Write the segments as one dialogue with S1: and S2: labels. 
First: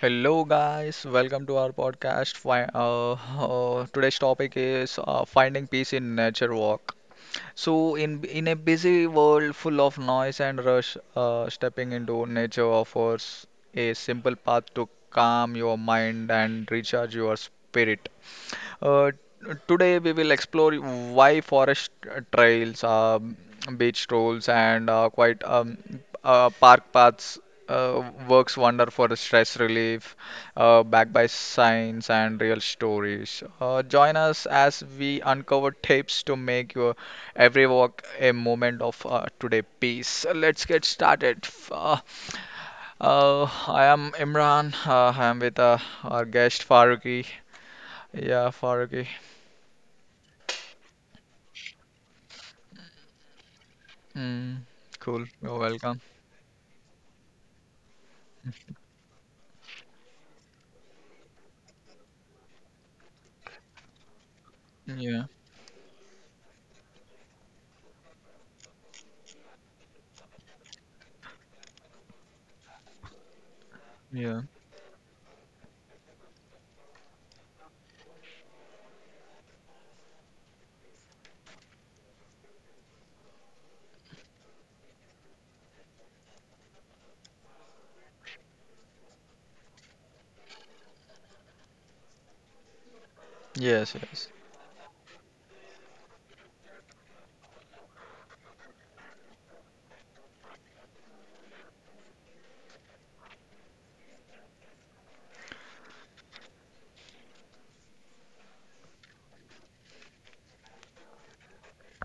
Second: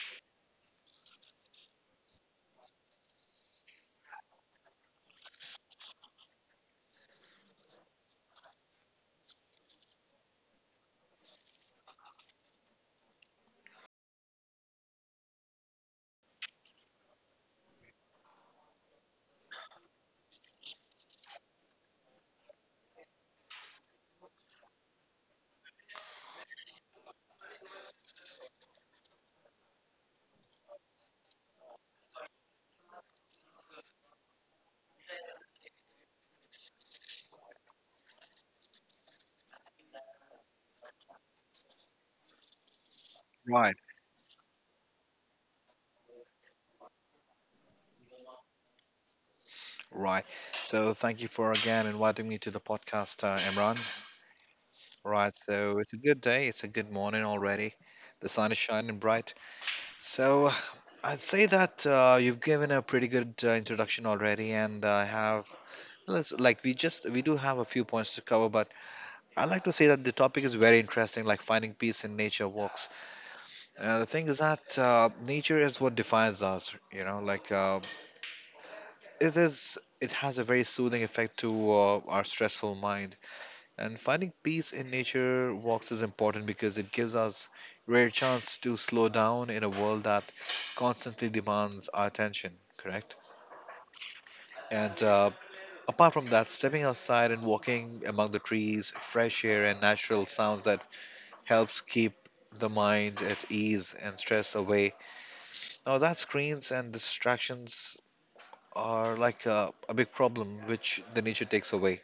S1: Hello, guys. Welcome to our podcast. Today's topic is finding peace in nature walk. So, in in a busy world full of noise and rush, stepping into nature offers a simple path to calm your mind and recharge your spirit. Uh, today we will explore why forest trails, beach strolls, and quite park paths works wonder for stress relief, backed by science and real stories. Join us as we uncover tips to make your every walk a moment of today peace. Let's get started. Uh,
S2: Right,
S1: I am Imran. I am with our guest Faruqi. Yeah, Faruqi.
S2: right. So thank you for again inviting me to the podcast, Imran.
S1: Mm, cool.
S2: Right,
S1: You're
S2: so it's a
S1: welcome.
S2: good day. It's a good morning already. The sun is shining bright. So I'd say that you've given a pretty good introduction already, and I
S1: Yeah.
S2: have let's like we just we do have a few points to cover, but I like to say that the topic is very interesting, like finding peace in nature walks. The thing is
S1: Yeah.
S2: that nature is what defines us, you know, it is. It has a very soothing effect to our stressful minds. And finding peace in nature walks is important because it gives us rare chance to slow down in a world that constantly demands our attention, correct?
S1: Yes. Yes.
S2: And apart from that, stepping outside and walking among the trees, fresh air and natural sounds that helps keep the mind at ease and stress away. Now that screens and distractions are like a big problem which the nature takes away.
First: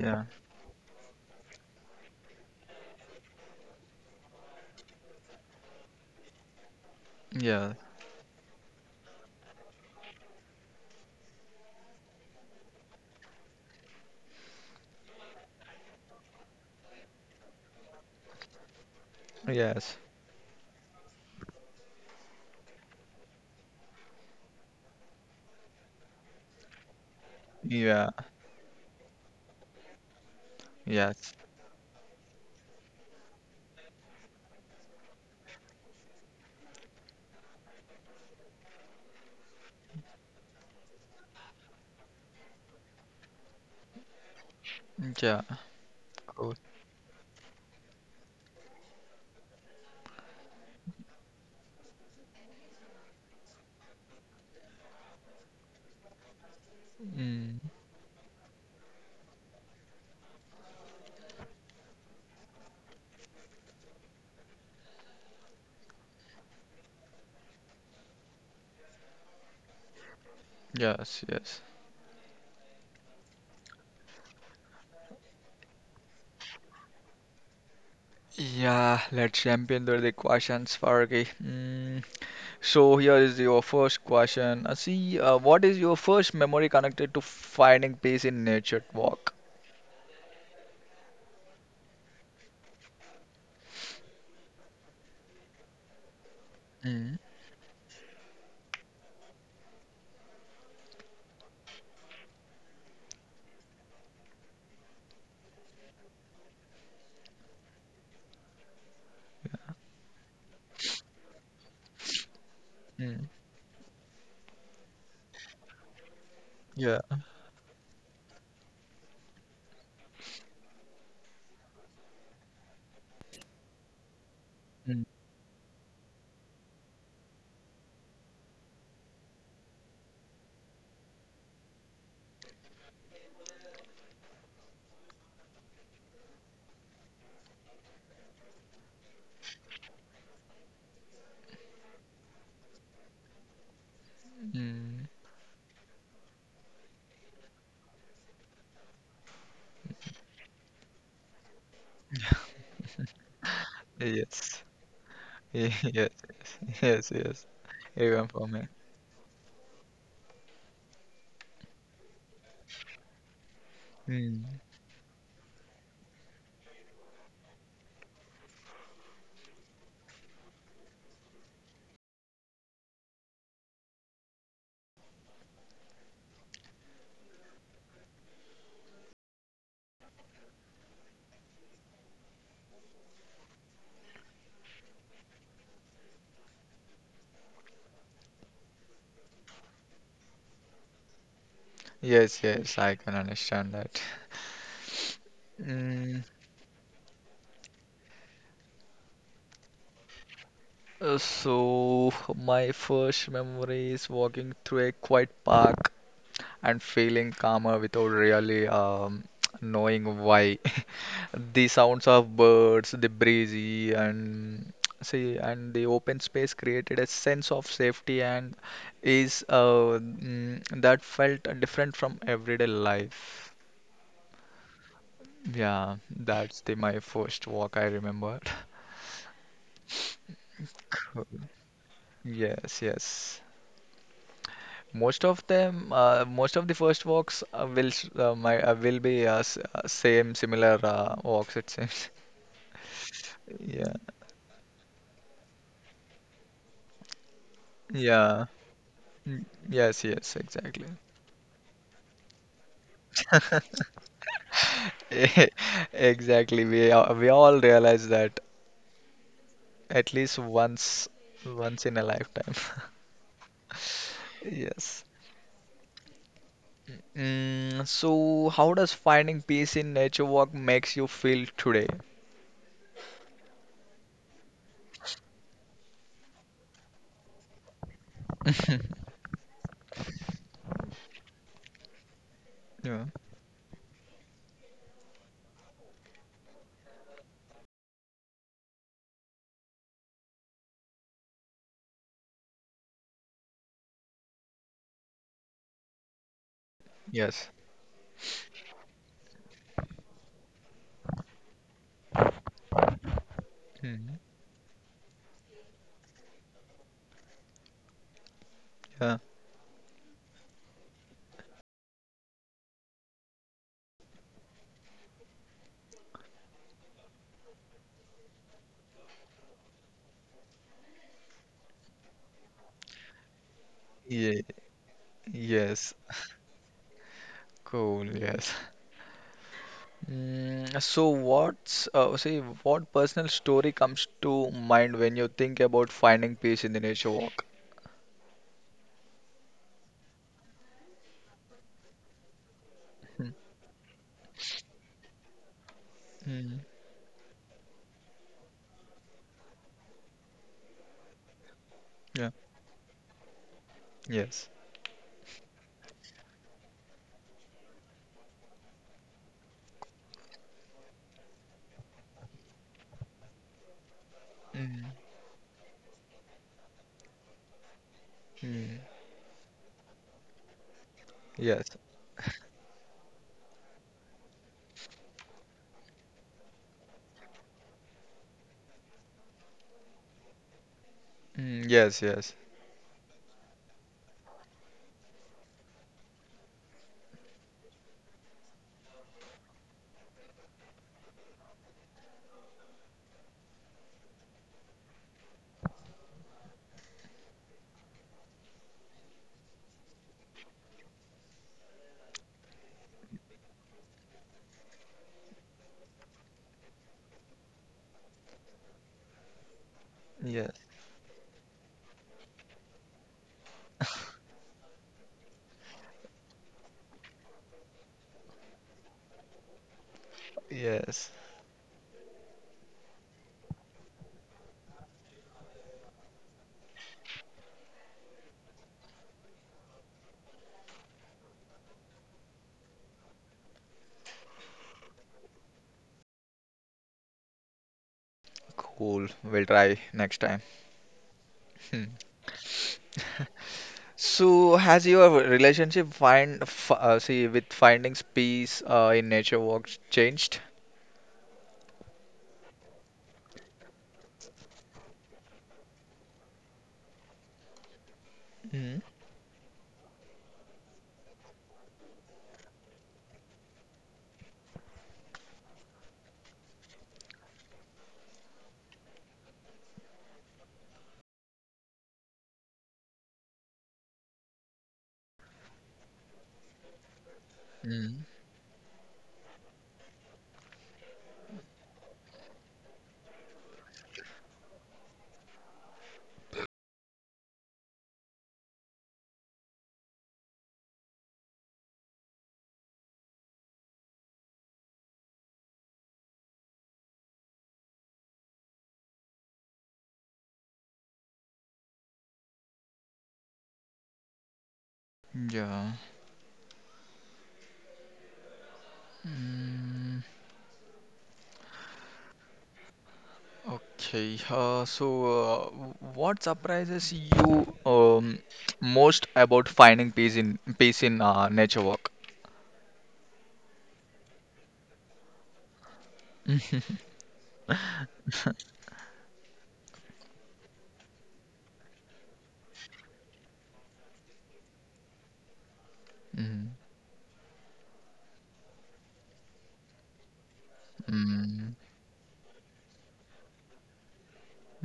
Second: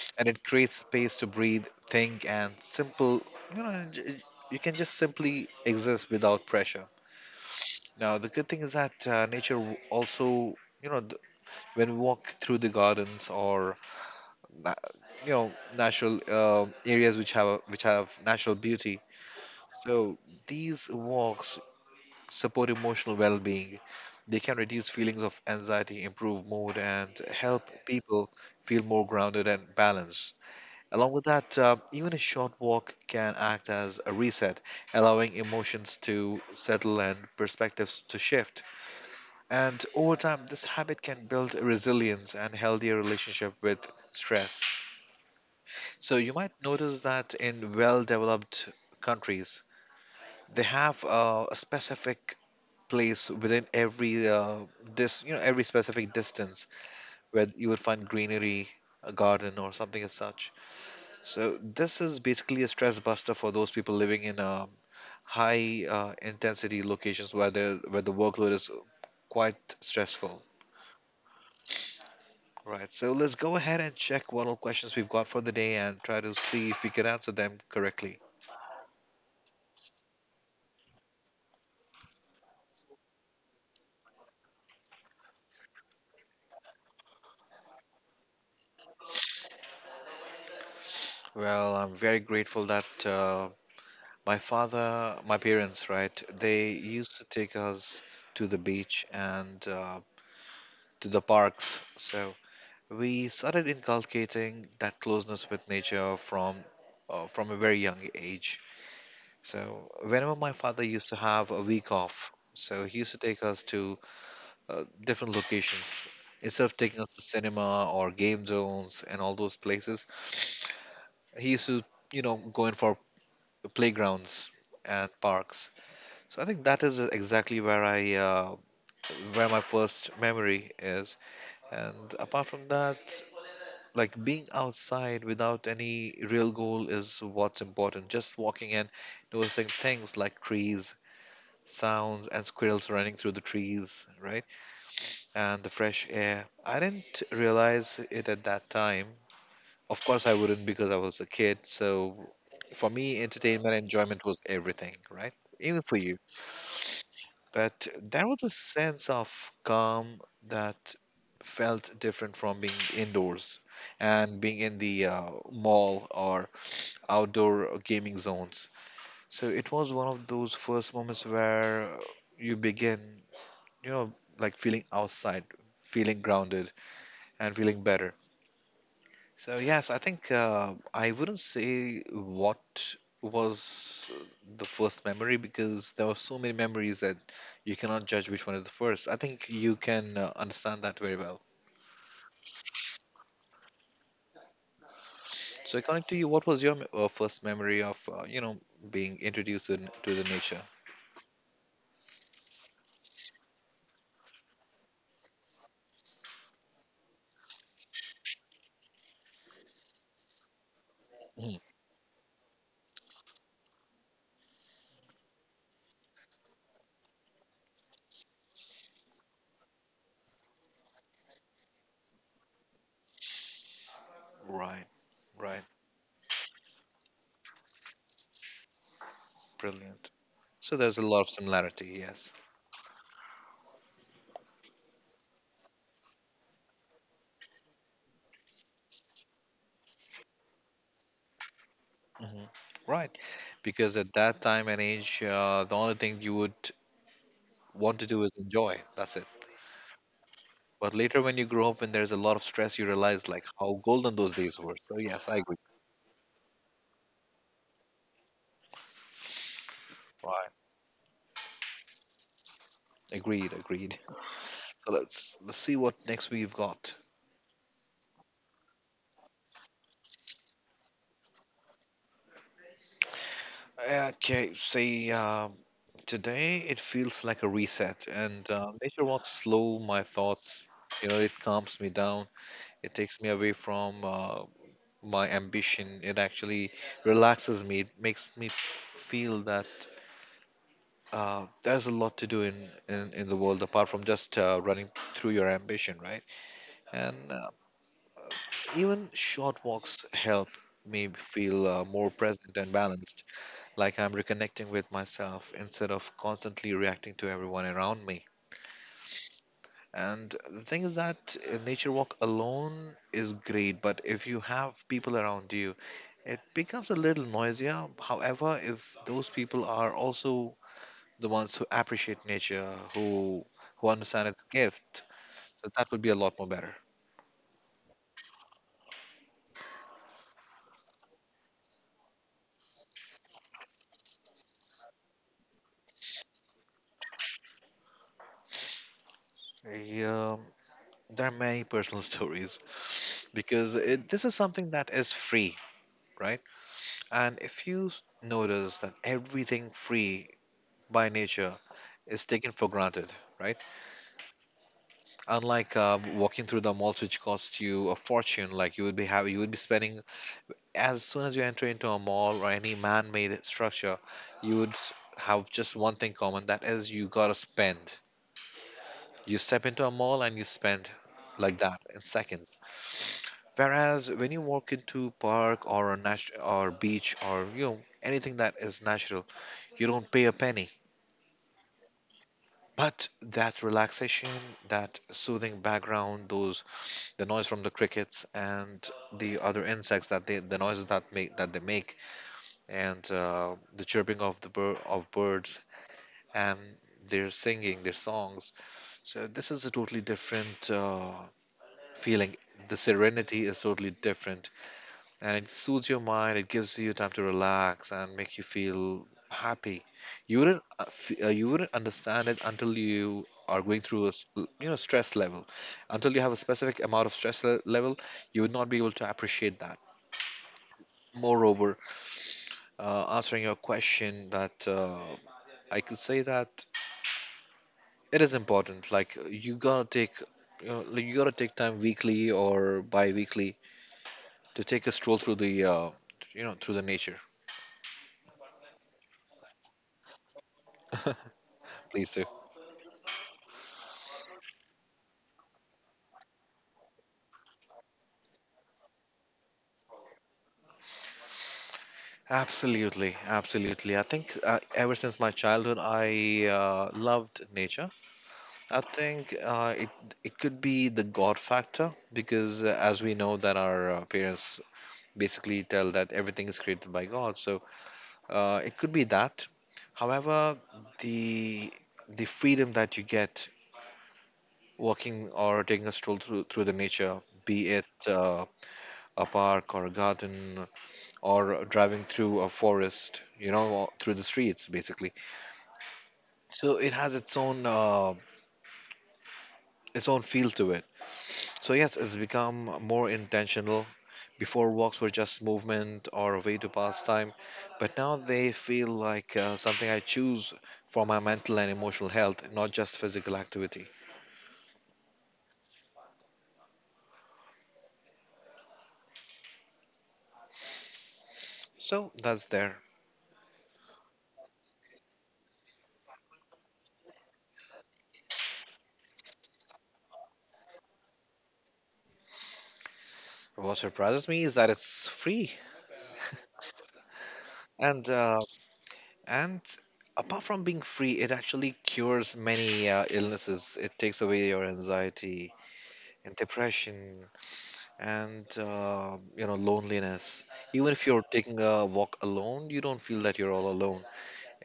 S1: Yeah.
S2: And it creates space to breathe, think, and simple. You know, you can just simply exist without pressure.
S1: Yeah.
S2: Now, the good thing is that also, you know, when we walk through the gardens or na- you know natural areas which have natural beauty,
S1: Yes.
S2: so these walks support emotional well-being. They can reduce feelings of anxiety, improve mood, and help
S1: Yeah.
S2: people feel more grounded and balanced. Along with
S1: Yes.
S2: that, even a short walk can act as a reset, allowing emotions to settle and perspectives to shift. And over time, this habit can build resilience and healthier relationship with stress.
S1: Yeah.
S2: So you might
S1: Cool.
S2: notice that in well-developed countries, they have a specific place within every you know every specific distance where
S1: Mm,
S2: you would find greenery, a garden, or something as such. So this is basically a stress buster for those people living in high intensity locations where the workload is quite stressful.
S1: yes. Yes.
S2: Right. So let's go ahead and check what all questions we've got for the day and try to see if we can answer them correctly.
S1: Yeah, let's jump into the questions, Fargi. Mm, so here is your first question. What is your first memory connected to finding peace in nature walk?
S2: Well, I'm very grateful that my father, my parents, right, they used
S1: Mm,
S2: to take us to the beach and to the parks. So we started inculcating that closeness with nature from a very young age. So whenever my father used to have a week off, so he used to
S1: mm,
S2: take us to different locations. Instead of taking
S1: yeah.
S2: us to cinema or game zones and all those places, he used to, you know, go in for playgrounds
S1: Mm,
S2: and parks. So I think that is exactly where where my first memory is. And apart from that, like being outside without any real goal is what's important. Just walking and noticing things like trees, sounds, and squirrels running through the trees, right?
S1: mm,
S2: And the fresh air. I didn't realize it at that time. Of course, I wouldn't because I was a kid. So for me, entertainment and enjoyment was
S1: yes.
S2: everything, right? Even
S1: Yes.
S2: for
S1: Yes.
S2: you.
S1: Yes. Yes.
S2: But
S1: Even
S2: there was
S1: for
S2: a sense of calm that felt different from being indoors and
S1: me.
S2: being in the mall or outdoor gaming zones. So it was one of those first moments where you begin, you know, like feeling outside, feeling grounded, and feeling better. So yes, I think I wouldn't say what was the first memory because there were so many memories that you cannot judge which one is the first. I think you can understand that very well.
S1: Yes, yes, I can understand that.
S2: So according to
S1: Mm,
S2: you, what was your first memory of you know being introduced to the nature?
S1: my first memory is walking through a quiet park and feeling calmer without really knowing why.
S2: Mhm.
S1: The sounds of birds, the breezy, and see, and the open space created a sense of safety and that felt different from everyday life.
S2: Right, right,
S1: Yeah, that's the my first walk I remember.
S2: brilliant. So there's a lot of similarity, yes.
S1: Yes, yes. Most of them, most of the first walks will be same similar walks it seems.
S2: Hmm. Right.
S1: Yeah,
S2: Because at that time and age, the only thing you would want to do is
S1: yeah.
S2: enjoy. That's it.
S1: Mm, yes, yes, exactly.
S2: But later, when you grow up and there's a lot of stress, you realize like how golden those days were. So yes, I agree.
S1: Exactly. We all realize that at least
S2: Right.
S1: once once in a lifetime.
S2: Agreed. Agreed. So
S1: Yes.
S2: let's see what next we've got.
S1: Mm, so how does finding peace in nature walk makes you feel today?
S2: Okay. See, today it feels like a reset, and nature walks slow my thoughts. You know, it calms me down. It
S1: Yeah.
S2: takes me away from my ambition. It actually relaxes me. It makes me feel that there's a lot to do in the world apart from just running through your ambition, right? And
S1: Yes.
S2: even short walks help me feel more present and balanced, like I'm
S1: Mhm.
S2: reconnecting with myself instead of constantly reacting to everyone around me.
S1: Yeah.
S2: And the thing is that a nature walk alone is great, but if you have people around you, it becomes a little noisier. However, if those people are also the ones who appreciate nature, who who understand
S1: Yeah.
S2: its gift, so that
S1: Yes.
S2: would be a lot more better.
S1: Cool. Yes. Mm, so what personal story comes to mind when you think about finding peace in the nature walk?
S2: Yeah, there are many personal stories
S1: Mm,
S2: because this is something that is free, right?
S1: mm,
S2: And if you notice that everything free by nature is
S1: yeah.
S2: taken for granted, right?
S1: Yes.
S2: Unlike walking through the malls, which costs you a fortune, like you would be having, you would be spending as soon as you enter into a mall or any man-made structure, you would
S1: Mm,
S2: have just one thing common. That is, you gotta spend.
S1: mm,
S2: You step into a mall and you spend like
S1: yes.
S2: that in seconds. Whereas when you walk into park or a nat- or beach or you know anything that is natural, you don't pay a penny.
S1: Mm, yes. Yes.
S2: But that relaxation, that soothing background, those the noise from the crickets and the other insects that they make and the chirping of the bir- of birds and their songs, so this is a totally different feeling. The serenity is totally different, and it soothes your mind. It gives you time to relax and make you feel happy. You wouldn't
S1: Yes.
S2: you wouldn't understand it until you are going through you know stress level, until you have a specific amount of level, you would not be able to appreciate that.
S1: Yes.
S2: Moreover, answering your question that I could say that it is important. Like you gotta take, you, know, like, you gotta take time weekly or bi-weekly to take a stroll through you know, through the nature.
S1: Cool. We'll try next time. Hmm.
S2: Please do.
S1: So has your relationship find f see with findings peace in nature walks changed?
S2: Absolutely, absolutely. I think ever since my childhood, I loved nature. I
S1: Mm.
S2: think it it could be the God factor because as we know that our parents basically tell that everything is created by God, so it could be that. However, the the freedom that you get walking or taking a stroll through the nature, be it a park or a garden or driving through a forest, you know, or through the streets basically. So it has its own feel to it. So yes, it's become more intentional. Before, walks were just movement or a way to pass time, but now they feel like something I choose for my mental and emotional health, not just physical activity.
S1: Yeah.
S2: So that's there.
S1: Okay, uh, so uh, w- what surprises you um, most about finding peace in peace in nature walk?
S2: What surprises me is that it's free, and and apart from being free, it actually cures many illnesses. It takes away your anxiety and
S1: Mm,
S2: depression, and you know loneliness. Even if you're
S1: mm,
S2: taking a walk alone, you don't feel that you're all alone.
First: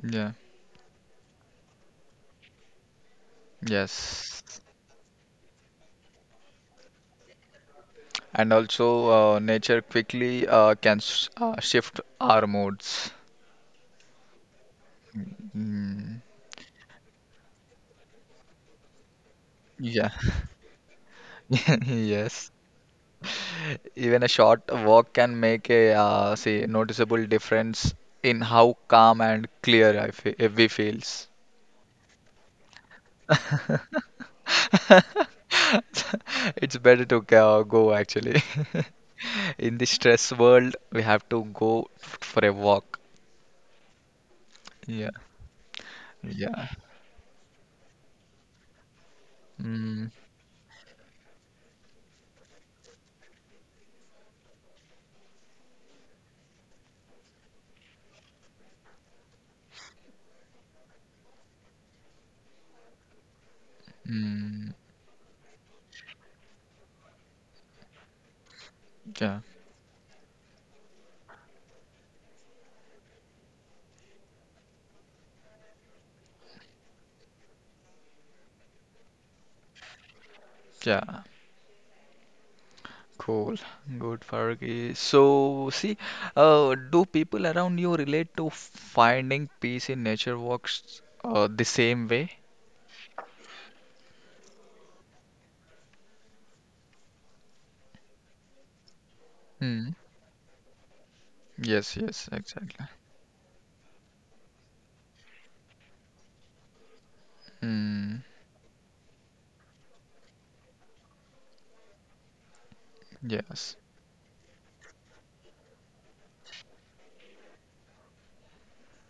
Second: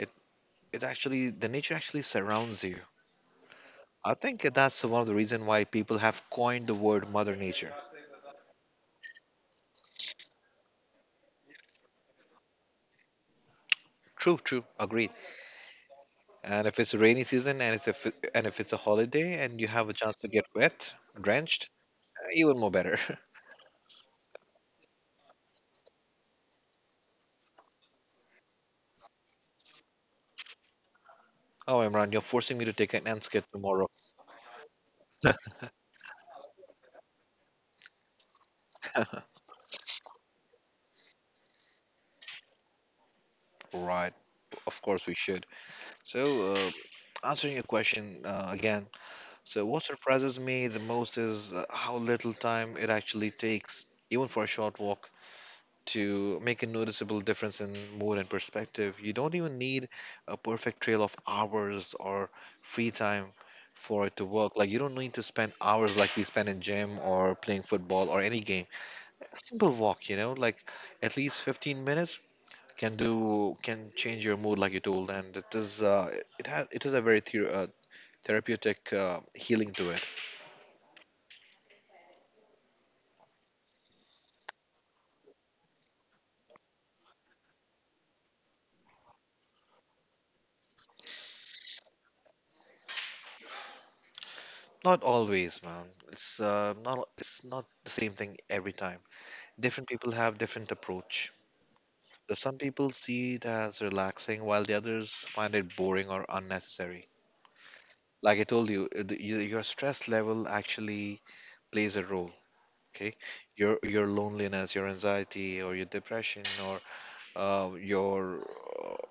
S1: yeah,
S2: It actually, the nature actually surrounds you. I think
S1: yes,
S2: that's one of the reason why people have coined the word Mother Nature.
S1: and also nature quickly can s shift our moods.
S2: True, true, agreed.
S1: Mm,
S2: And if it's a rainy season, and if it's a holiday, and you have a
S1: yeah,
S2: chance to get wet, drenched,
S1: yes,
S2: even more better.
S1: even a short walk can make a say noticeable difference in how calm and clear I fe we feels.
S2: Oh, Imran, you're forcing me to take an ants kit tomorrow,
S1: It's better to go, go actually. In the stress world, we have to for a walk.
S2: right? Of course
S1: Yeah,
S2: we should. So,
S1: yeah.
S2: answering your question again. So, what
S1: Mm,
S2: surprises me the most is how little time it actually takes, even for a short walk to make a noticeable difference in mood and perspective. You don't even need a perfect trail of hours or free time for it to work. Like
S1: mm,
S2: you don't need to spend hours like we spend in gym or playing football or any game. A
S1: yeah,
S2: simple walk, you know, like at least 15 minutes can change your mood like you told, and it is it is a very therapeutic healing to it.
S1: yeah. Cool. Good, Fargi. Do people around you relate to finding peace in nature walks the same way?
S2: Not always, man. It's not it's not the same thing every time. Different
S1: Mm,
S2: people have different approach.
S1: yes, yes,
S2: So some
S1: exactly.
S2: people see it as relaxing, while the others find it boring or unnecessary.
S1: Mm,
S2: Like I told you, your stress level actually plays a role. Okay, your
S1: yes,
S2: your loneliness, your anxiety, or your depression, or your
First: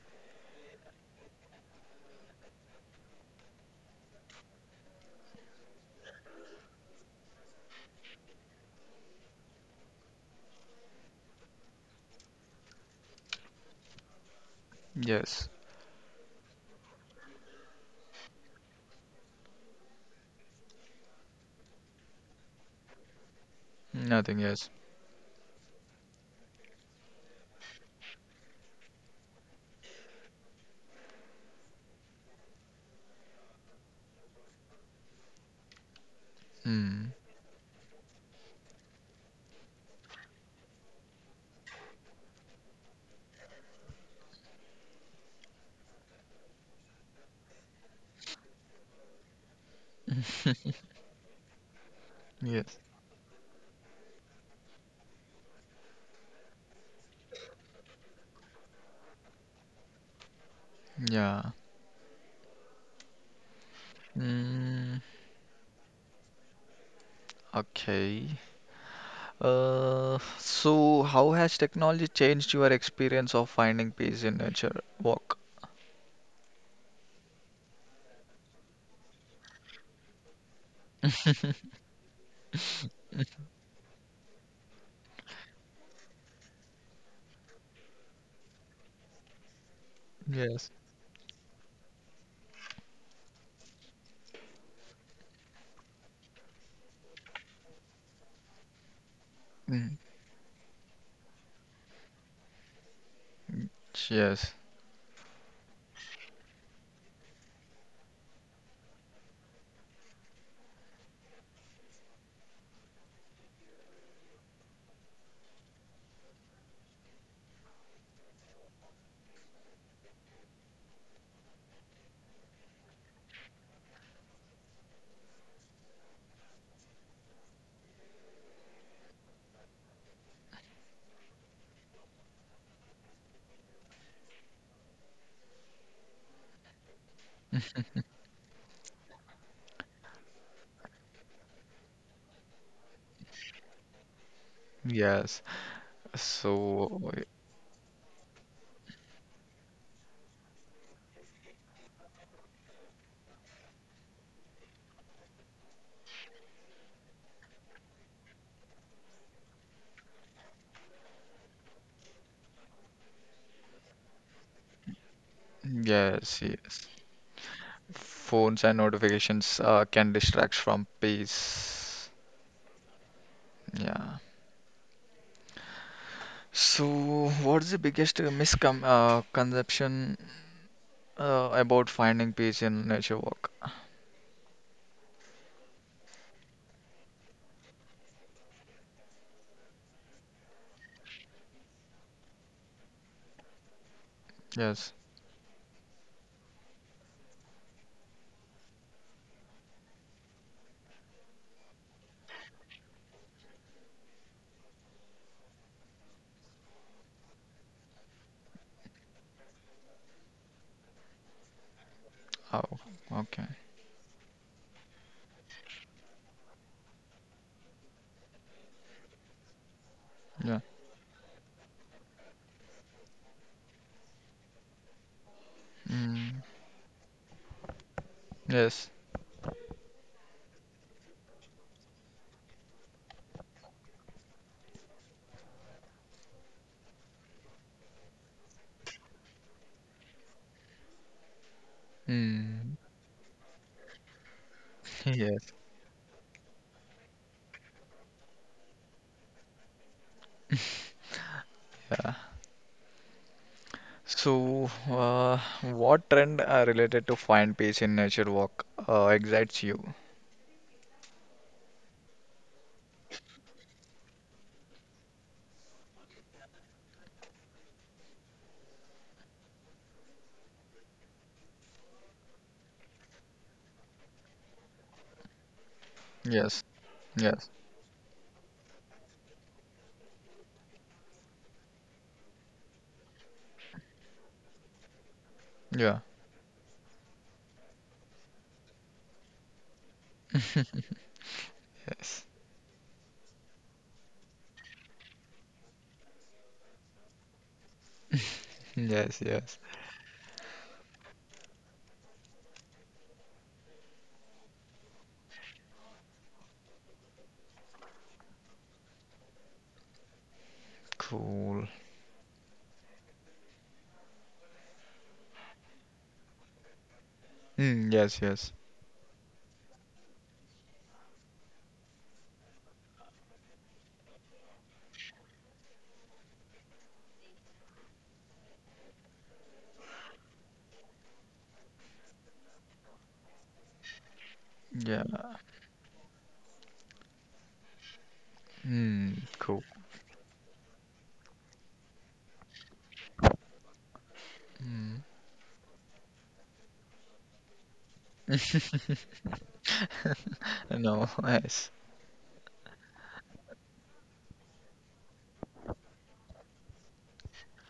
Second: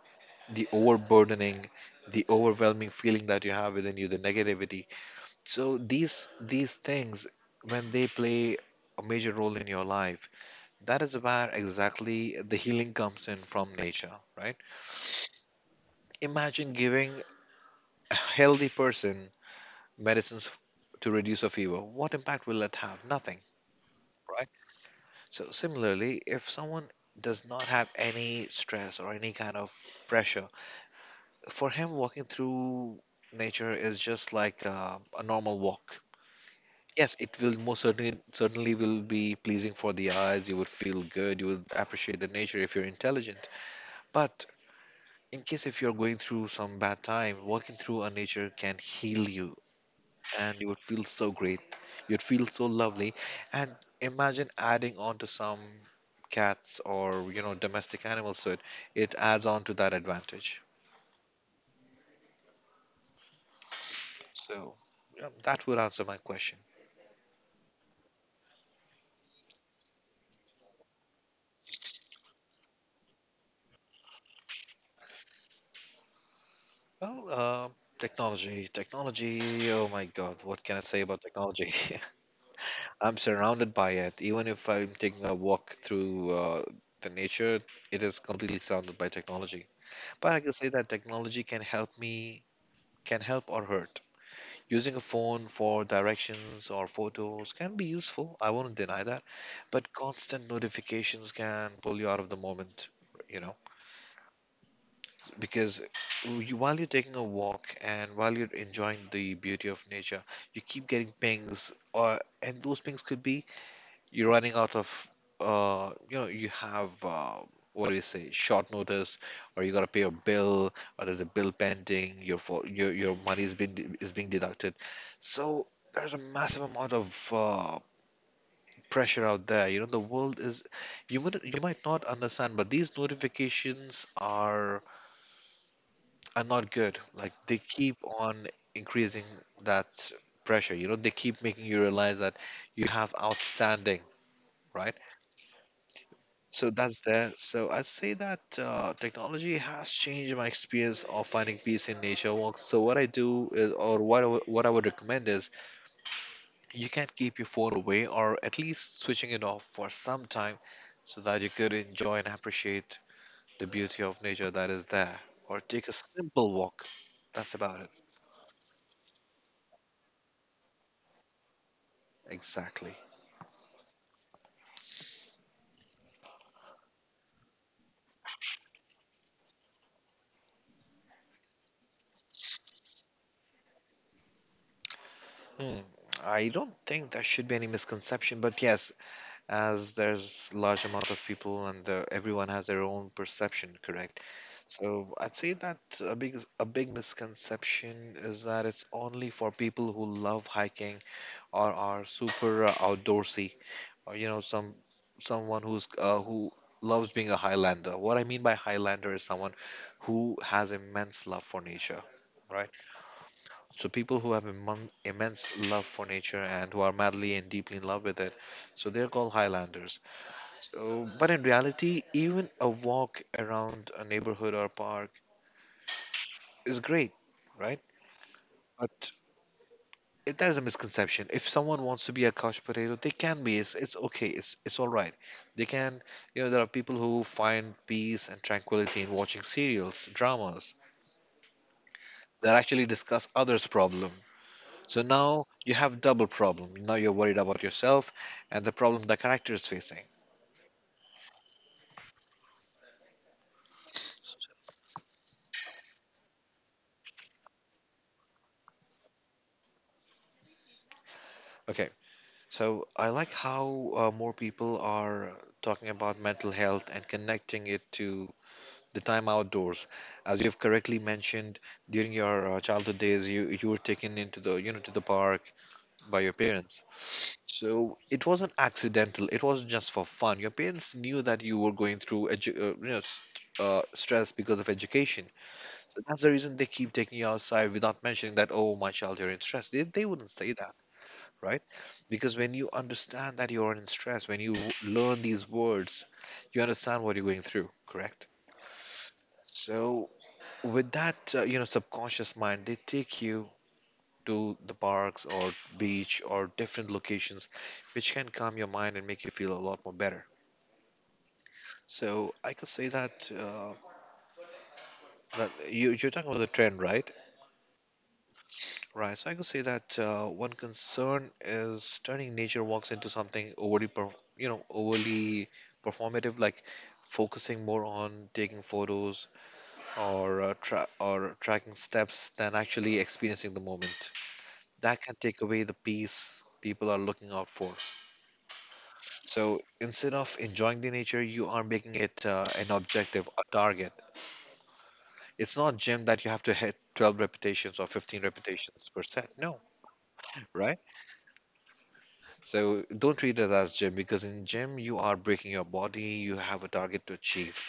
S2: the overburdening, the overwhelming feeling that you have within you, the negativity. So these things, when they play a major role in your life, that is where exactly the healing comes in from nature, right?
S1: yes.
S2: Imagine giving a healthy person medicines f- to reduce a fever, what impact will that have? Nothing,
S1: Nothing,
S2: right?
S1: yes.
S2: So similarly, if someone does not have any stress or any kind of pressure, for him walking through nature is just like a normal walk.
S1: Mm,
S2: Yes, it will most certainly will be pleasing for the eyes. You would feel good. You would appreciate the nature if you're intelligent. But in case if you're going through some bad time, walking through a nature can heal you and you would feel so great. You'd feel so
S1: yes.
S2: lovely. And imagine adding on to some cats or, you know, domestic animals to it. It adds on to that advantage.
S1: Yeah.
S2: So
S1: Mm.
S2: yeah, that would answer my question.
S1: Okay. So how has technology changed your experience of finding peace in nature walk?
S2: Well, uh, Technology, Oh my God, what can I say about technology? I'm surrounded by it. Even if I'm taking a walk through the nature, it is completely surrounded by technology. But I can say
S1: Yes.
S2: that technology can help me, can help or hurt. Using a phone for directions or photos can be useful, I won't deny that, but
S1: Mm,
S2: constant notifications can pull you out of the moment, you know,
S1: yes,
S2: because while you're taking a walk and while you're enjoying the beauty of nature, you keep getting pings, or and those pings could be you're running out of you know you have what do you say, short notice, or you got to pay a bill, or there's a bill pending, your fo- your money is being deducted. So there's a massive amount of pressure out there, you know. The world is, you would, you might not understand, but these notifications are not good, like they keep on increasing that pressure, you know. They keep making you realize that you have outstanding, right?
S1: yes.
S2: So that's
S1: So,
S2: there. So I'd say that technology has changed my experience of finding peace in nature walks. So what I do is, or what I would recommend is, you can keep your phone away, or at least switching it off for some time, so that you could enjoy and appreciate the beauty of nature that is there. Or take a
S1: yes,
S2: simple walk.
S1: yes.
S2: That's about it.
S1: Phones and notifications can distract from peace.
S2: Exactly.
S1: Yeah. So, what's the biggest miscon conception about finding peace in nature walk?
S2: Hmm. I don't think there should be any misconception, but yes, as there's large amount of people and everyone has their own perception, correct?
S1: Yes.
S2: So I'd say that a big misconception is that it's only for people who love hiking or are super outdoorsy, or you know, someone who loves being a Highlander. What I mean by Highlander is someone who has immense love for nature, right?
S1: Oh, okay.
S2: So people who have immense love for nature and who are madly and deeply in love with it, so they're called Highlanders.
S1: Yeah.
S2: So, but in reality, even a walk around a neighborhood or park
S1: Mm.
S2: is great, right?
S1: Yes.
S2: But there is a misconception. If someone wants to be a couch potato, they can be. It's okay. It's all right. They can. You know, there are people who find peace and tranquility in watching serials, dramas that
S1: Mm.
S2: actually discuss others' problem. So now
S1: Yes.
S2: you have double problem. Now you're worried about yourself and the problem the character is facing.
S1: Yeah. So, what trend are related to find peace in nature walk excites you?
S2: Okay. So I like how more people are talking about mental health and connecting it to the time outdoors. As you've correctly mentioned, during your childhood days, you were taken into the you know to the park by your
S1: Yes.
S2: parents.
S1: Yes.
S2: So it wasn't accidental. It wasn't just for fun. Your parents knew that you were going through stress because of education. So
S1: Yeah.
S2: that's the reason they keep taking you outside without mentioning that. Oh, my child, you're in stress. They wouldn't say that, right?
S1: Yes.
S2: Because when you understand that you're in stress, when you learn these words, you understand what you're going through. Correct.
S1: Yes. Yes.
S2: So with that subconscious mind they take you to the parks or beach or different locations which can calm your mind and make you feel a lot more better.
S1: Cool.
S2: So I could say that you're talking about the trend, right?
S1: Mm, yes. Yes.
S2: Right, so I could say that one concern is turning nature walks into something overly performative, like focusing more on taking photos or tracking steps than actually experiencing the moment.
S1: Yeah.
S2: That can take away the peace people are looking out for.
S1: Mm, cool.
S2: So instead of enjoying the nature, you are making it an objective, a target.
S1: Mm.
S2: It's not gym that you have to hit 12 repetitions or 15 repetitions per set. No, right?
S1: No. Yes.
S2: So don't treat it as gym because in gym you are breaking your body, you have a target to achieve.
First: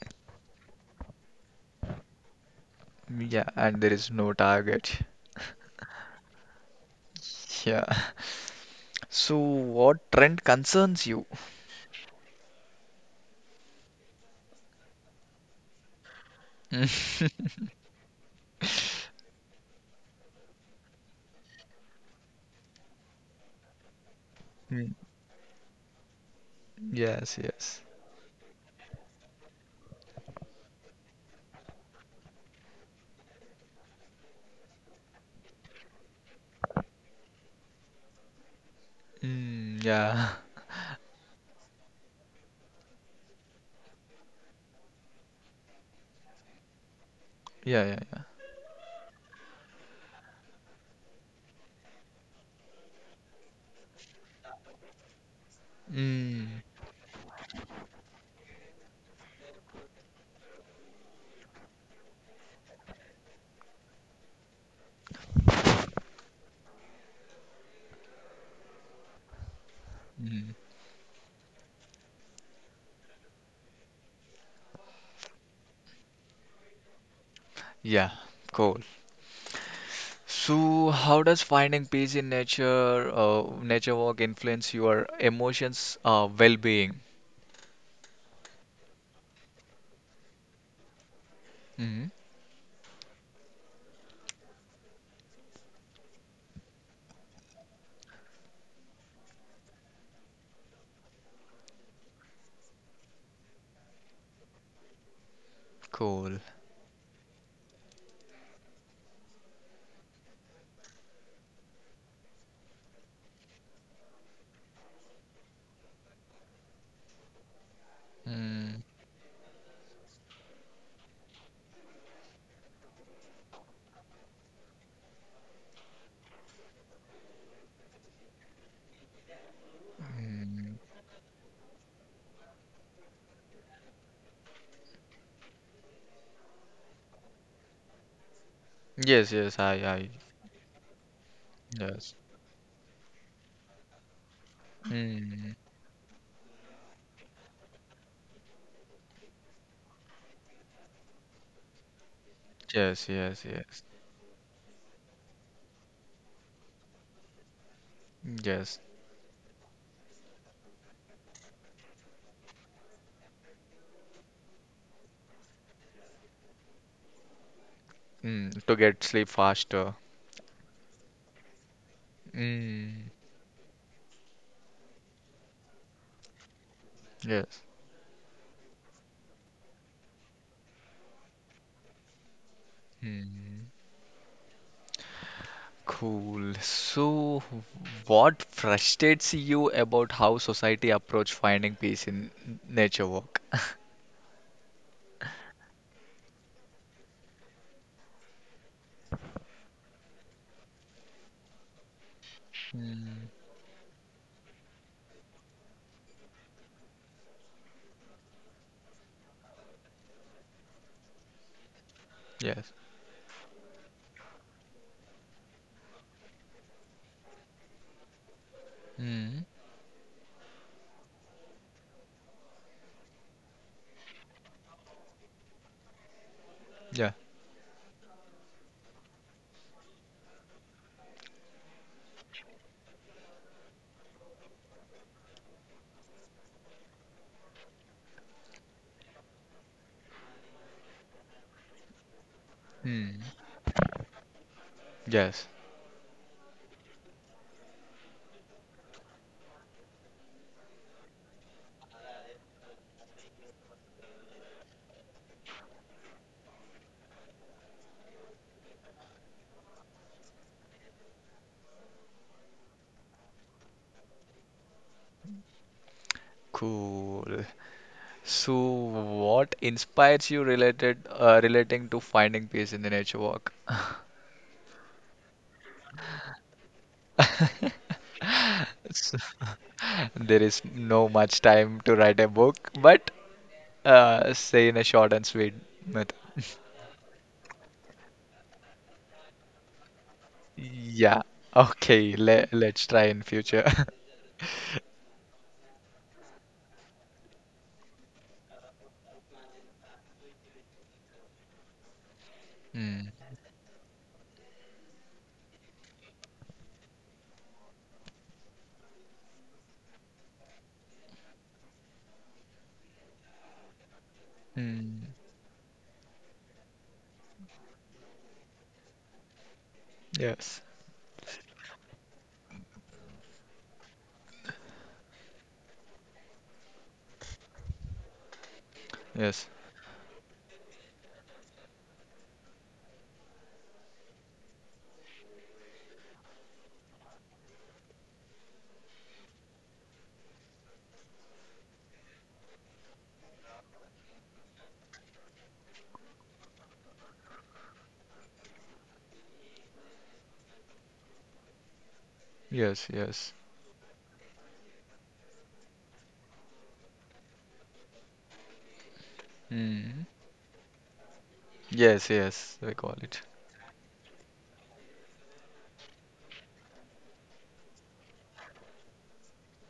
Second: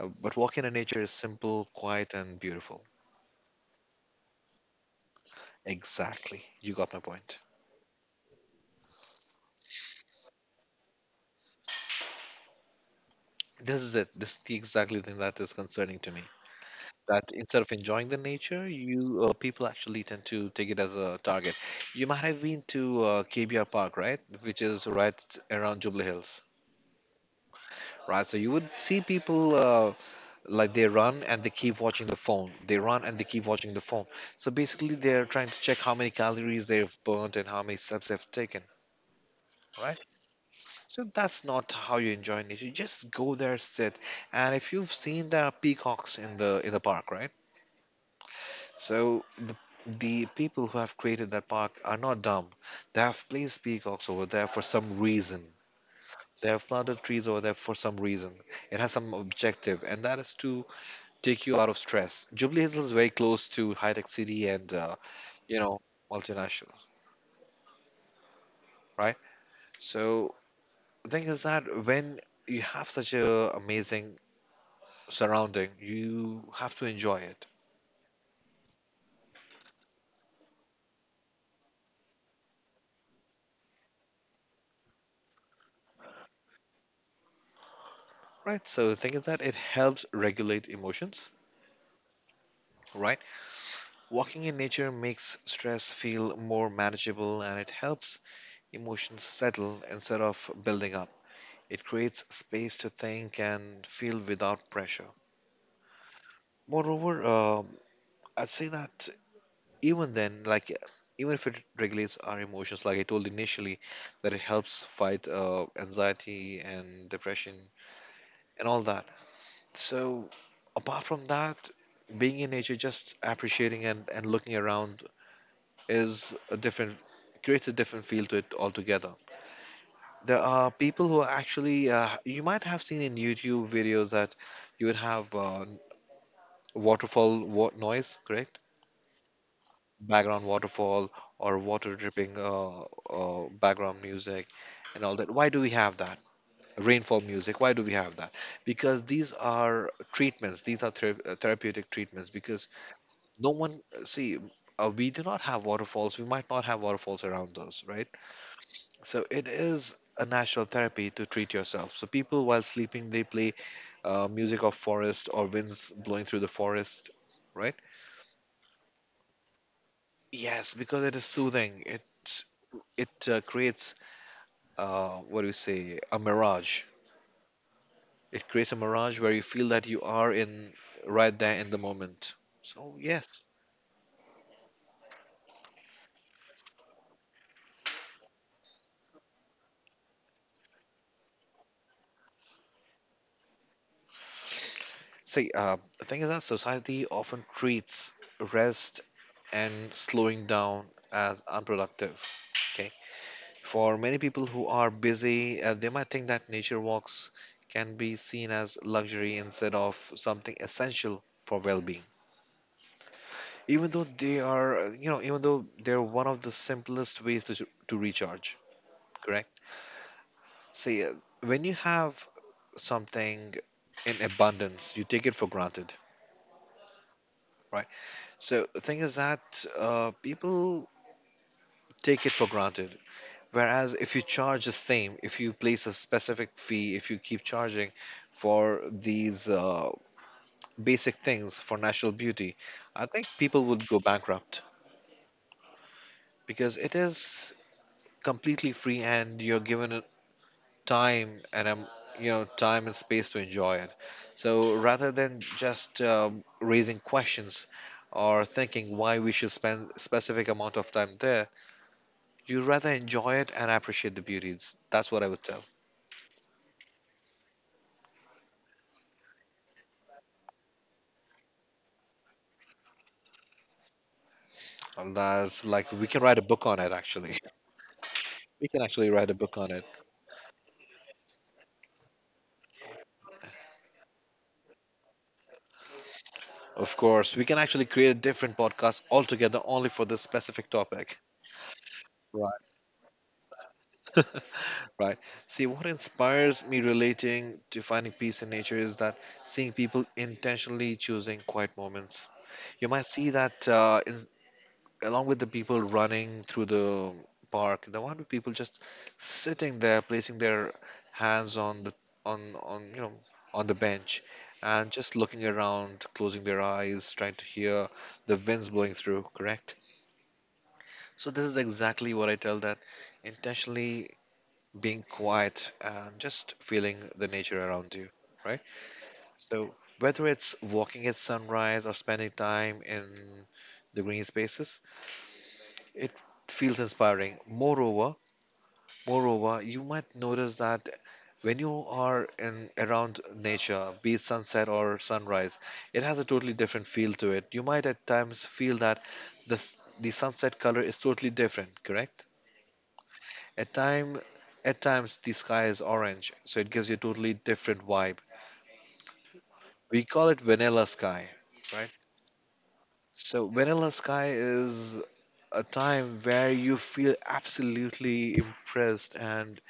S2: But walking in nature is simple, quiet, and beautiful.
S1: Yeah. And there is no target.
S2: Exactly. You got my point.
S1: Yeah. So, what trend concerns you?
S2: This is it. This is the exactly thing that is concerning to me. That
S1: Mm.
S2: instead of enjoying the nature, you people actually tend to take it as a target. You might have been to KBR Park, right, which is
S1: Mm,
S2: right around Jubilee Hills,
S1: yes. Yes.
S2: right? So you would see people like they run and they keep watching the phone. They run and they keep watching the phone. So basically, they're trying to check how many calories they've burnt and how many steps they've taken.
S1: Mm,
S2: Right,
S1: yeah.
S2: so that's not how you enjoy nature. You just go there, sit, and if you've seen the peacocks in the park, right?
S1: Yeah. Yeah.
S2: So the people who have created that park are not dumb. They have placed peacocks over there for some reason.
S1: Yeah.
S2: They
S1: Mm.
S2: have planted trees over there for some reason. It has some objective, and that is to take you out of stress. Jubilee Hills is very close to high tech city and you know multinationals, right? So
S1: Mm.
S2: the thing is that when you have such a amazing surrounding, you have to enjoy it,
S1: Yeah, cool. So, how does finding peace in nature walk influence your emotions, well-being?
S2: right? So the thing is that it helps regulate emotions,
S1: Hmm.
S2: right? Walking in nature makes stress feel more manageable and it helps emotions settle instead of building up. It creates space to think and feel without pressure.
S1: Cool.
S2: Moreover, I'd say that even then, like even if it regulates our emotions, like I told initially, that it helps fight anxiety and depression and all
S1: Mm,
S2: that. So apart from that, being in nature, just appreciating and looking around is a different creates a different feel to it altogether. There are
S1: mm.
S2: people who are actually you might have seen in YouTube videos that you would have noise, correct?
S1: Yes, yes, I, I,
S2: Background waterfall or water
S1: yes.
S2: dripping background music and all that. Why
S1: Mm.
S2: do we have that? Rainfall music. Why do we have that? Because these are treatments. These are therapeutic treatments. Because
S1: Yes, yes,
S2: no one
S1: yes,
S2: see. We do not have waterfalls. We might not have waterfalls around us, right?
S1: yes.
S2: So it is a natural therapy to treat yourself. So people, while sleeping, they play music of forest or winds blowing through the forest, right?
S1: Mm. To get sleep faster.
S2: Yes, because it is soothing.
S1: Mm.
S2: It creates, what do you say, a mirage.
S1: Yes.
S2: It creates a mirage where you feel that you are in right there in the moment. So yes,
S1: Mm. Cool. So, what frustrates you about how society approach finding peace in nature walk?
S2: see, the thing is that society often treats rest and slowing down as unproductive. Okay. For many people who are busy, they might think that nature walks can be seen as luxury instead of something essential for well-being.
S1: Yes.
S2: Even though they are, even though they're one of the simplest ways to recharge, correct?
S1: Mm.
S2: See, when you have something in abundance, you take it for granted,
S1: Yeah.
S2: right? So the thing is that people take it for granted. Whereas if you charge the same, if you place a specific fee, if you keep charging for these basic things for natural beauty, I
S1: Mm.
S2: think people would go bankrupt
S1: Yes.
S2: because it is completely free and you're given a time and time and space to enjoy it. So rather than just raising questions or thinking why we should spend specific amount of time there, you rather enjoy it and appreciate the beauties. That's what I would tell.
S1: Cool. So, what inspires you related relating to finding peace in the nature walk?
S2: And that's like we can write a book on it actually. We can actually
S1: So,
S2: write a book on it.
S1: there is no much time to write a book, but say in a short and sweet method.
S2: Of course, we can actually create a different podcast altogether only for this specific topic.
S1: Yeah. Okay. Le
S2: Right.
S1: Let's try in future.
S2: Right. See, what inspires me relating to finding peace in nature is that seeing people intentionally choosing quiet moments. You might
S1: Mm.
S2: see that in along with the people running through the park, the one with people just sitting there, placing their hands on the on on the bench and
S1: Mm.
S2: just looking around, closing their eyes, trying to hear the winds blowing through, correct?
S1: Yes.
S2: So this is exactly what I tell, that intentionally being quiet and just feeling the nature around you, right?
S1: Yes.
S2: So whether it's walking at sunrise or spending time in the green spaces, it feels inspiring. Moreover, you might notice that when you are in around nature, be it sunset or sunrise, it has a totally different feel to it. You might at times feel that the sunset color is totally different, correct?
S1: Yes. Yes.
S2: At time at times the sky is orange, so it gives you a totally different vibe.
S1: Mm.
S2: We call it vanilla sky, right?
S1: Yes. Yes. We call it.
S2: So vanilla sky is a time where you feel absolutely impressed and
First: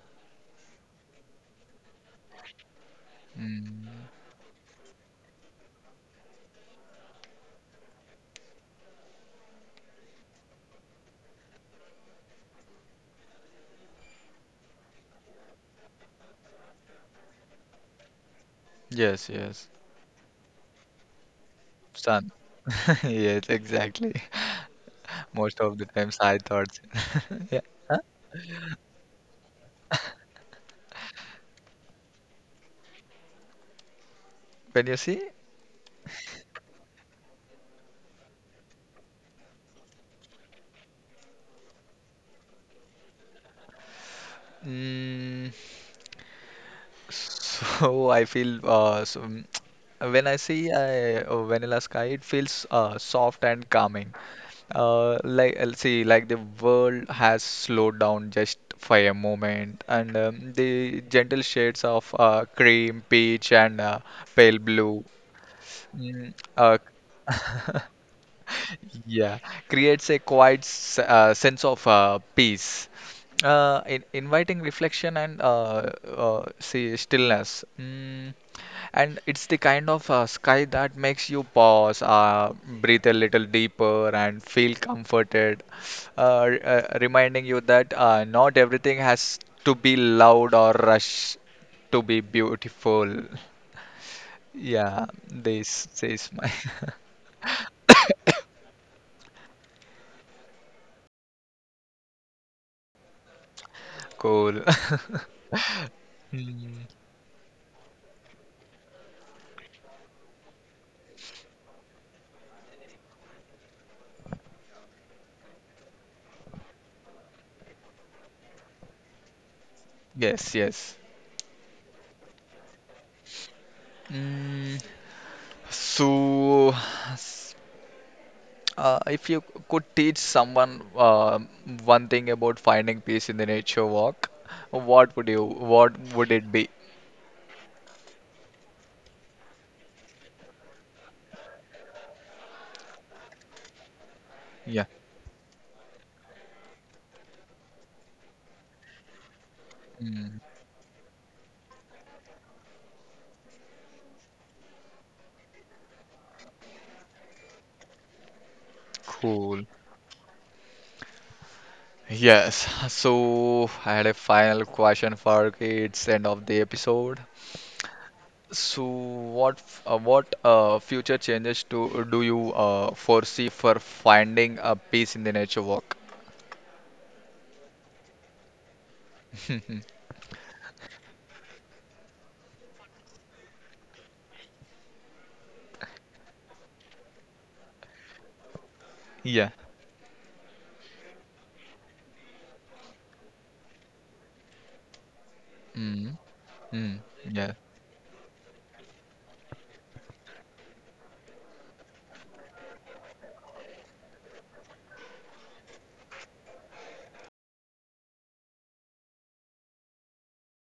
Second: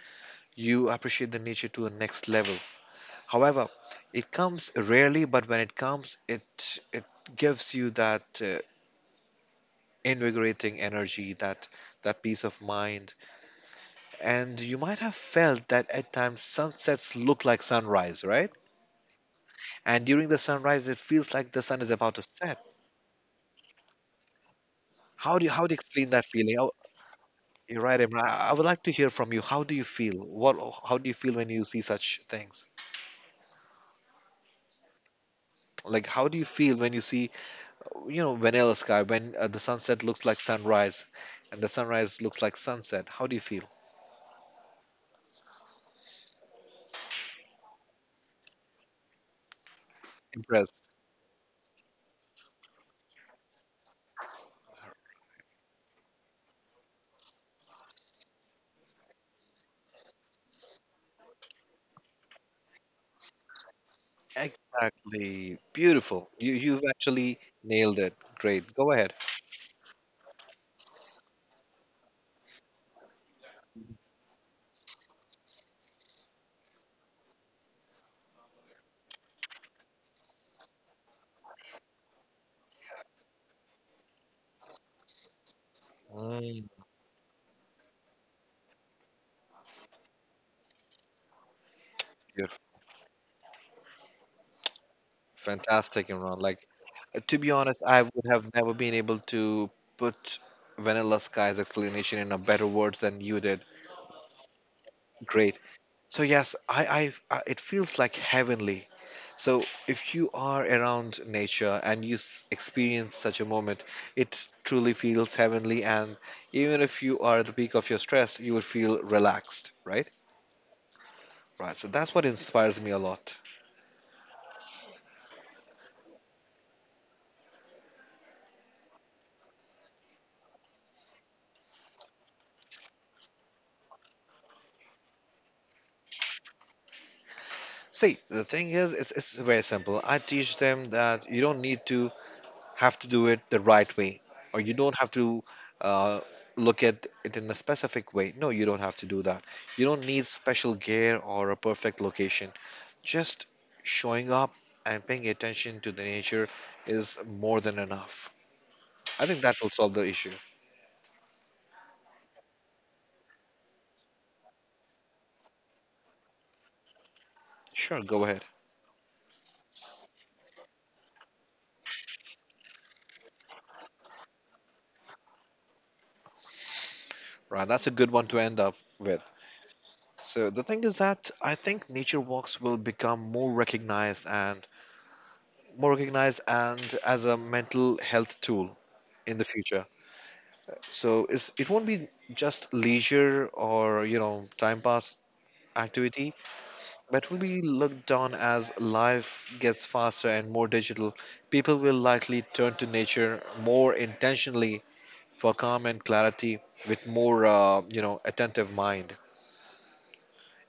S2: you appreciate the nature to a next level. However,
S1: Mm.
S2: it comes rarely, but when it comes, it gives you that invigorating energy, that peace of mind, and you might have felt that at times sunsets look like sunrise, right?
S1: Yes. Yes.
S2: And during the sunrise, it feels like the sun is about to
S1: Sun.
S2: set.
S1: Yes, exactly.
S2: How do you,
S1: Most
S2: how do you
S1: of the
S2: explain
S1: times
S2: that
S1: I
S2: feeling? Oh,
S1: thought, yeah.
S2: you're right,
S1: Huh?
S2: Imran. I would like to hear from you. How do you feel? What, how do you feel when you see such things?
S1: When you see,
S2: Like, how do you feel when you see vanilla sky, when the sunset looks like sunrise and the sunrise looks like sunset, how do you feel?
S1: mm, so I feel so, mm, when I see
S2: Impressed,
S1: vanilla sky, it feels soft and calming. Like the world has slowed down just for a moment, and the gentle shades of cream, peach, and pale blue.
S2: exactly beautiful.
S1: Mm,
S2: you
S1: uh,
S2: you've actually nailed it. Great, go ahead.
S1: Yeah, creates a quiet sense of peace, in inviting reflection and see stillness. Mm. And it's the kind of sky that makes you pause, breathe a little deeper, and feel comforted,
S2: Mm,
S1: reminding you that not everything has to be loud or rush to be
S2: you're
S1: beautiful. Yeah, this
S2: fantastic,
S1: is
S2: Imran.
S1: my
S2: Like, to be honest, I would have never been able to put vanilla sky's explanation in a better words than you did.
S1: cool.
S2: Great. So yes, I, it feels like heavenly. So, if you are around nature and you experience such a moment, it truly feels heavenly. And even if you are at the peak of your stress, you would feel relaxed, right?
S1: Yes, yes.
S2: Right. So, that's what inspires me a lot.
S1: Mm, so, s- if you could teach someone one thing about finding peace in the nature walk, what would it be?
S2: See, the thing is, it's very simple. I teach them that you don't need to have to do it the right way, or you
S1: Yeah.
S2: don't have to uh, look at it in a specific way. No, you don't have to do that. You don't need
S1: Mm,
S2: special gear or a perfect location. Just showing up and paying attention to the nature is more than enough. I think that
S1: cool.
S2: will solve the issue.
S1: Yes. So, I had a final question for it's end of the episode.
S2: Sure, go ahead.
S1: So, what future changes to do you foresee for finding a peace in the nature walk?
S2: Right, that's a good one to end up with.
S1: Mhm.
S2: So the thing is that I think nature walks will become more recognized and as a mental health tool in the
S1: Yeah.
S2: future. So it's, it won't be just leisure or time pass
S1: Mm,
S2: activity.
S1: mm,
S2: But will be looked down as life gets faster and more digital. People will likely turn to nature more intentionally for calm and clarity with more, attentive mind.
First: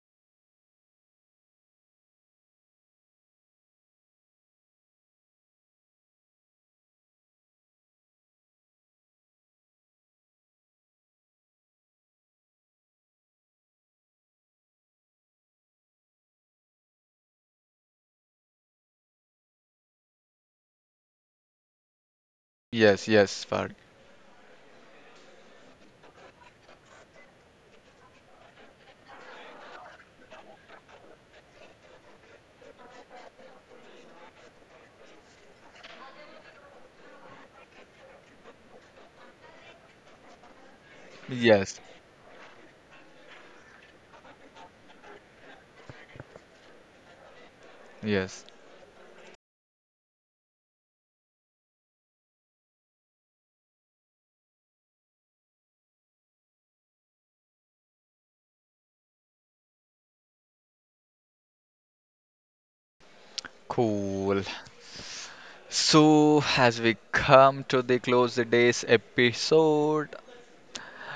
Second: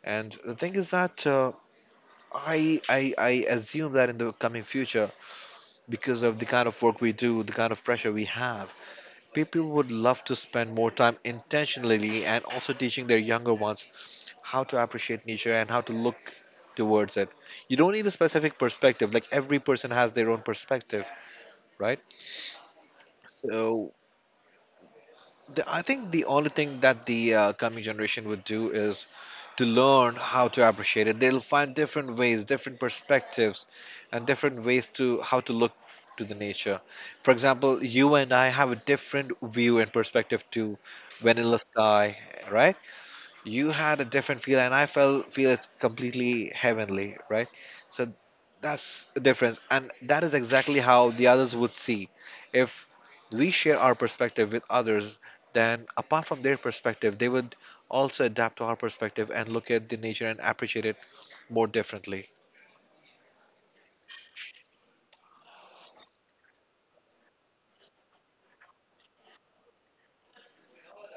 S2: And the thing is that I assume that in the coming future, because of the kind of work we do, the kind of pressure we have, people would love to spend more time intentionally and also teaching their younger ones how to appreciate nature and how to look towards it. You don't need a specific perspective. Like every person has their own perspective, right?
S1: yes, yes, Park.
S2: So the, I think the only thing that the coming generation would do is to learn how to appreciate it. They'll find different ways, different perspectives, and different ways to how to look to the nature. For example, you and I have a different view and perspective to vanilla
S1: Yes,
S2: sky, right? You had a different feel and I felt feel it's completely heavenly, right? So
S1: yes.
S2: that's the difference, and that is exactly how the others would see. If we share our perspective with others, then apart from their perspective they would also adapt to our perspective and look at the nature and appreciate it more differently.
S1: Cool. So, as we come to the close the day's episode,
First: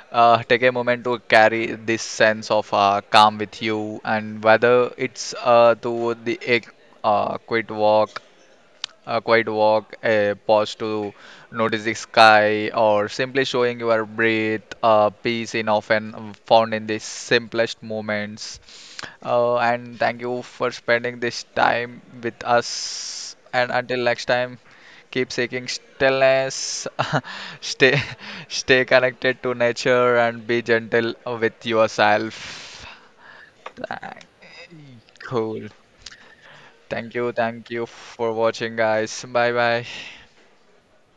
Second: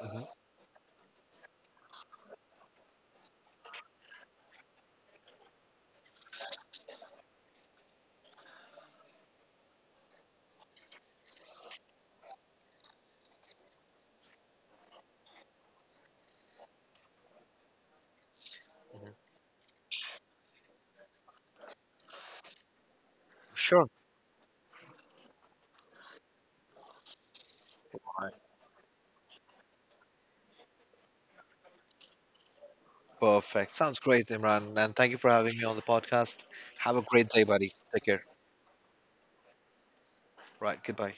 S2: Mhm.
S1: take a moment to carry this sense of calm with you, and whether it's to the quick walk a quiet walk, a pause to notice the sky, or simply showing your breath, peace in often found in the simplest moments. And thank you for spending this time with us. And
S2: Sure.
S1: until next time, keep seeking stillness, stay,
S2: Mohammed.
S1: stay connected to nature, and be gentle with yourself.
S2: Perfect, sounds
S1: Ah,
S2: great, Imran, and thank you for having me
S1: cool.
S2: on the podcast. Have a great day,
S1: Thank
S2: buddy,
S1: you
S2: take care.
S1: for watching, guys. Bye bye.
S2: Right, goodbye.